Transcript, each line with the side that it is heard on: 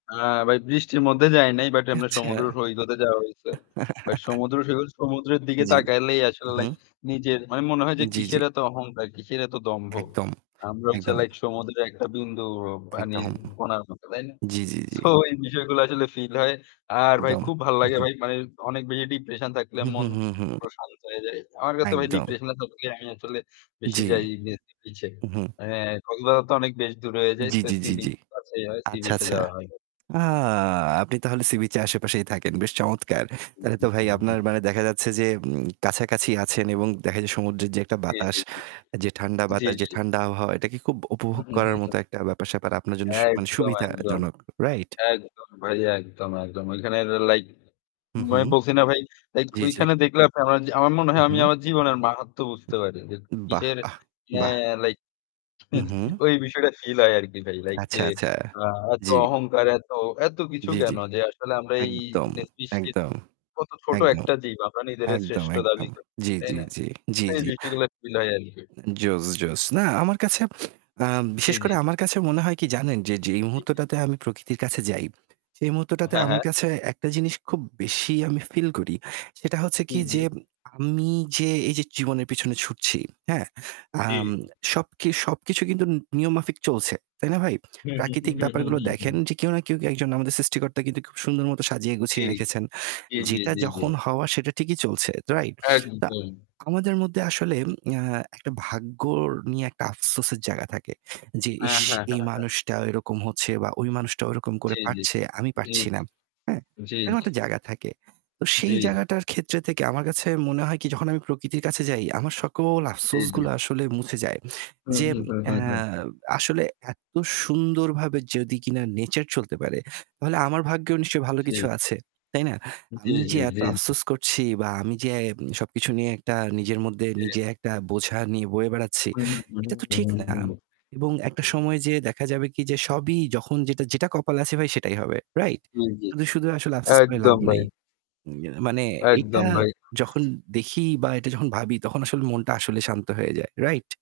left: হ্যাঁ ভাই, বৃষ্টির মধ্যে যাই নাই বাট এমনে
right: আচ্ছা।
left: সমুদ্র সৈকতে যাওয়া হইছে। বাট সমুদ্র সৈকত সমুদ্রের দিকে
right: জি।
left: তাকাইলেই
right: হু,
left: আসলে লাইক
right: হুম।
left: নিজের মানে মনে হয় যে
right: জি, জি।
left: কিসের এত অহংকার, কিসের এত দম্ভ।
right: একদম,
left: আমরা হচ্ছে
right: একদম।
left: লাইক সমুদ্রের একটা বিন্দু অ পানির
right: একদম।
left: কণার মতো, তাই না?
right: জি, জি, জি।
left: সো এই বিষয়গুলো আসলে feel হয়। আর ভাই
right: একদম।
left: খুব ভালো
right: হু,
left: লাগে
right: হু।
left: ভাই। মানে অনেক বেশি depression থাকলে
right: হুম,
left: মন
right: হুম, হুম, হুম।
left: প্রশান্ত হয়ে যায়। আমার কাছে ভাই
right: একদম।
left: depression এর থাকলে আমি আসলে বেশি
right: জি।
left: যাই নে বিচে
right: হু, হুম।
left: এ কক্সবাজার তো অনেক বেশ দূরে হয়ে যায়।
right: জি,
left: সো,
right: জি, জি,
left: সি-বিচ
right: জি।
left: কাছেই হয়।
right: আচ্ছা,
left: সি-বিচে
right: আচ্ছা।
left: যাওয়া হয়।
right: আ আপনি তাহলে সি-বিচের আশেপাশেই থাকেন। বেশ চমৎকার। তাহলে তো ভাই আপনার
left: [unintelligible]
right: মানে দেখা যাচ্ছে যে উম কাছাকাছি আছেন এবং দেখা যায় সমুদ্রের যে একটা
left: জি,
right: বাতাস,
left: জি, জি।
right: যে ঠান্ডা
left: জি,
right: বাতাস, যে
left: জি।
right: ঠান্ডা আবহওয়া এটা কি খুব
left: হু,
right: উপভোগ
left: হু, হু,
right: করার
left: হু।
right: মতো একটা ব্যাপার-স্যাপার আপনার জন্য সু মানে
left: একদম, একদম।
right: সুবিধাজনক, রাইট?
left: একদম ভাই। একদম, একদম। ওইখানের এ লাইক
right: হু, হুম।
left: আমি বলছি না ভাই লাইক
right: জি, জি।
left: ওইখানে দেখলে আপনে [unintelligible] আমার মনে
right: হু,
left: হয় আমি
right: হুম।
left: আমার জীবনের মাহাত্ম্য বুঝতে পারি যে
right: বাহ!
left: কিসের
right: বাহ! বাহ!
left: হ্যাঁ, লাইক
right: হু, হুম।
left: ঐ বিষয়টা feel হয় আরকি ভাই। লাইক যে
right: আচ্ছা, আচ্ছা।
left: আ এত
right: জি।
left: অহংকার, এত এত কিছু
right: জি, জি।
left: কেন? যে আসলে আমরা এই
right: একদম,
left: জিনিস সৃষ্টির
right: একদম,
left: কত ছোট
right: একদম,
left: একটা জীব, আমরা নিজেরে
right: একদম,
left: শ্রেষ্ঠ দাবি
right: একদম।
left: করি,
right: জি,
left: তাই
right: জি,
left: না?
right: জি। জি,
left: এই
right: জি।
left: বিষয়গুলা feel হয় আরকি।
right: জোস, জোস। না আমার কাছে আ
left: জি,
right: বিশেষ
left: জি।
right: করে আমার কাছে মনে হয় কি জানেন যে যেই
left: জি, জি।
right: মুহূর্তটাতে আমি প্রকৃতির কাছে যাই সেই মুহূর্তটাতে
left: হ্যাঁ,
right: আমার
left: হ্যাঁ।
right: কাছে একটা জিনিস খুব বেশি আমি feel করি। সেটা হচ্ছে কি
left: ই জি।
right: যে আমি যে এইযে জীবনের পিছনে ছুটছি, হ্যাঁ? আম
left: জি।
right: সবকি সবকিছু কিন্তু নি নিয়মমাফিক চলছে, তাই না ভাই?
left: হু, হু,
right: প্রাকৃতিক
left: হু, হু,
right: ব্যাপারগুলো
left: হু, হু।
right: দেখেন যে কেউ না কেউ কে একজন আমাদের সৃষ্টিকর্তা কিন্তু খুব সুন্দর মত সাজিয়ে
left: জি।
right: গুছিয়ে রেখেছেন।
left: জি, জি,
right: যেটা
left: জি, জি।
right: যখন হওয়া সেটা ঠিকই চলছে, রাইট? তা
left: একদম।
right: আমাদের মধ্যে আসলে এ্যা একটা ভাগ্যর নিয়ে একটা আফসোসের জায়গা থাকে যে,
left: হ্যাঁ,
right: "ইশ!
left: হ্যাঁ,
right: এই
left: হ্যাঁ, হ্যাঁ।
right: মানুষটা এরকম হচ্ছে বা ওই মানুষটা ওরকম করে
left: জি, জি,
right: পারছে,
left: জি।
right: আমি পারছি না,"
left: জি।
right: হ্যাঁ?
left: জি,
right: এরকম
left: জি।
right: একটা জায়গা থাকে। তো
left: জি।
right: সেই জায়গাটার ক্ষেত্রে থেকে আমার কাছে মনে হয় কি? যখন আমি প্রকৃতির কাছে যাই আমার সকল
left: জি, জি।
right: আফসোসগুলো আসলে মুছে যায়।
left: হু,
right: যে
left: হু, হু,
right: এ্যা
left: হু। জি।
right: আসলে এত সুন্দরভাবে যদি কিনা nature চলতে পারে তাহলে আমার ভাগ্যেও নিশ্চয়ই ভালো
left: জি।
right: কিছু আছে, তাই না?
left: জি,
right: আমি যে
left: জি,
right: এত
left: জি, জি।
right: আফসোস করছি বা আমি যে এ সবকিছু নিয়ে একটা নিজের মধ্যে
left: জি।
right: নিজে একটা বোঝা নিয়ে বয়ে বেড়াচ্ছি, এটা তো ঠিক না এবং একটা সময়
left: [unintelligible]
right: যেয়ে দেখা যাবে কি? যে সবই যখন যেটা যেটা কপালে আছে ভাই সেটাই হবে, রাইট?
left: জি, জি।
right: শুধু, শুধু আসলে আফসোস করে লাভ
left: একদম ভাই।
right: নাই। এ মানে এটা
left: একদম ভাই।
right: যখন দেখি বা এটা যখন ভাবি তখন আসলে মনটা আসলে শান্ত হয়ে যায়, রাইট?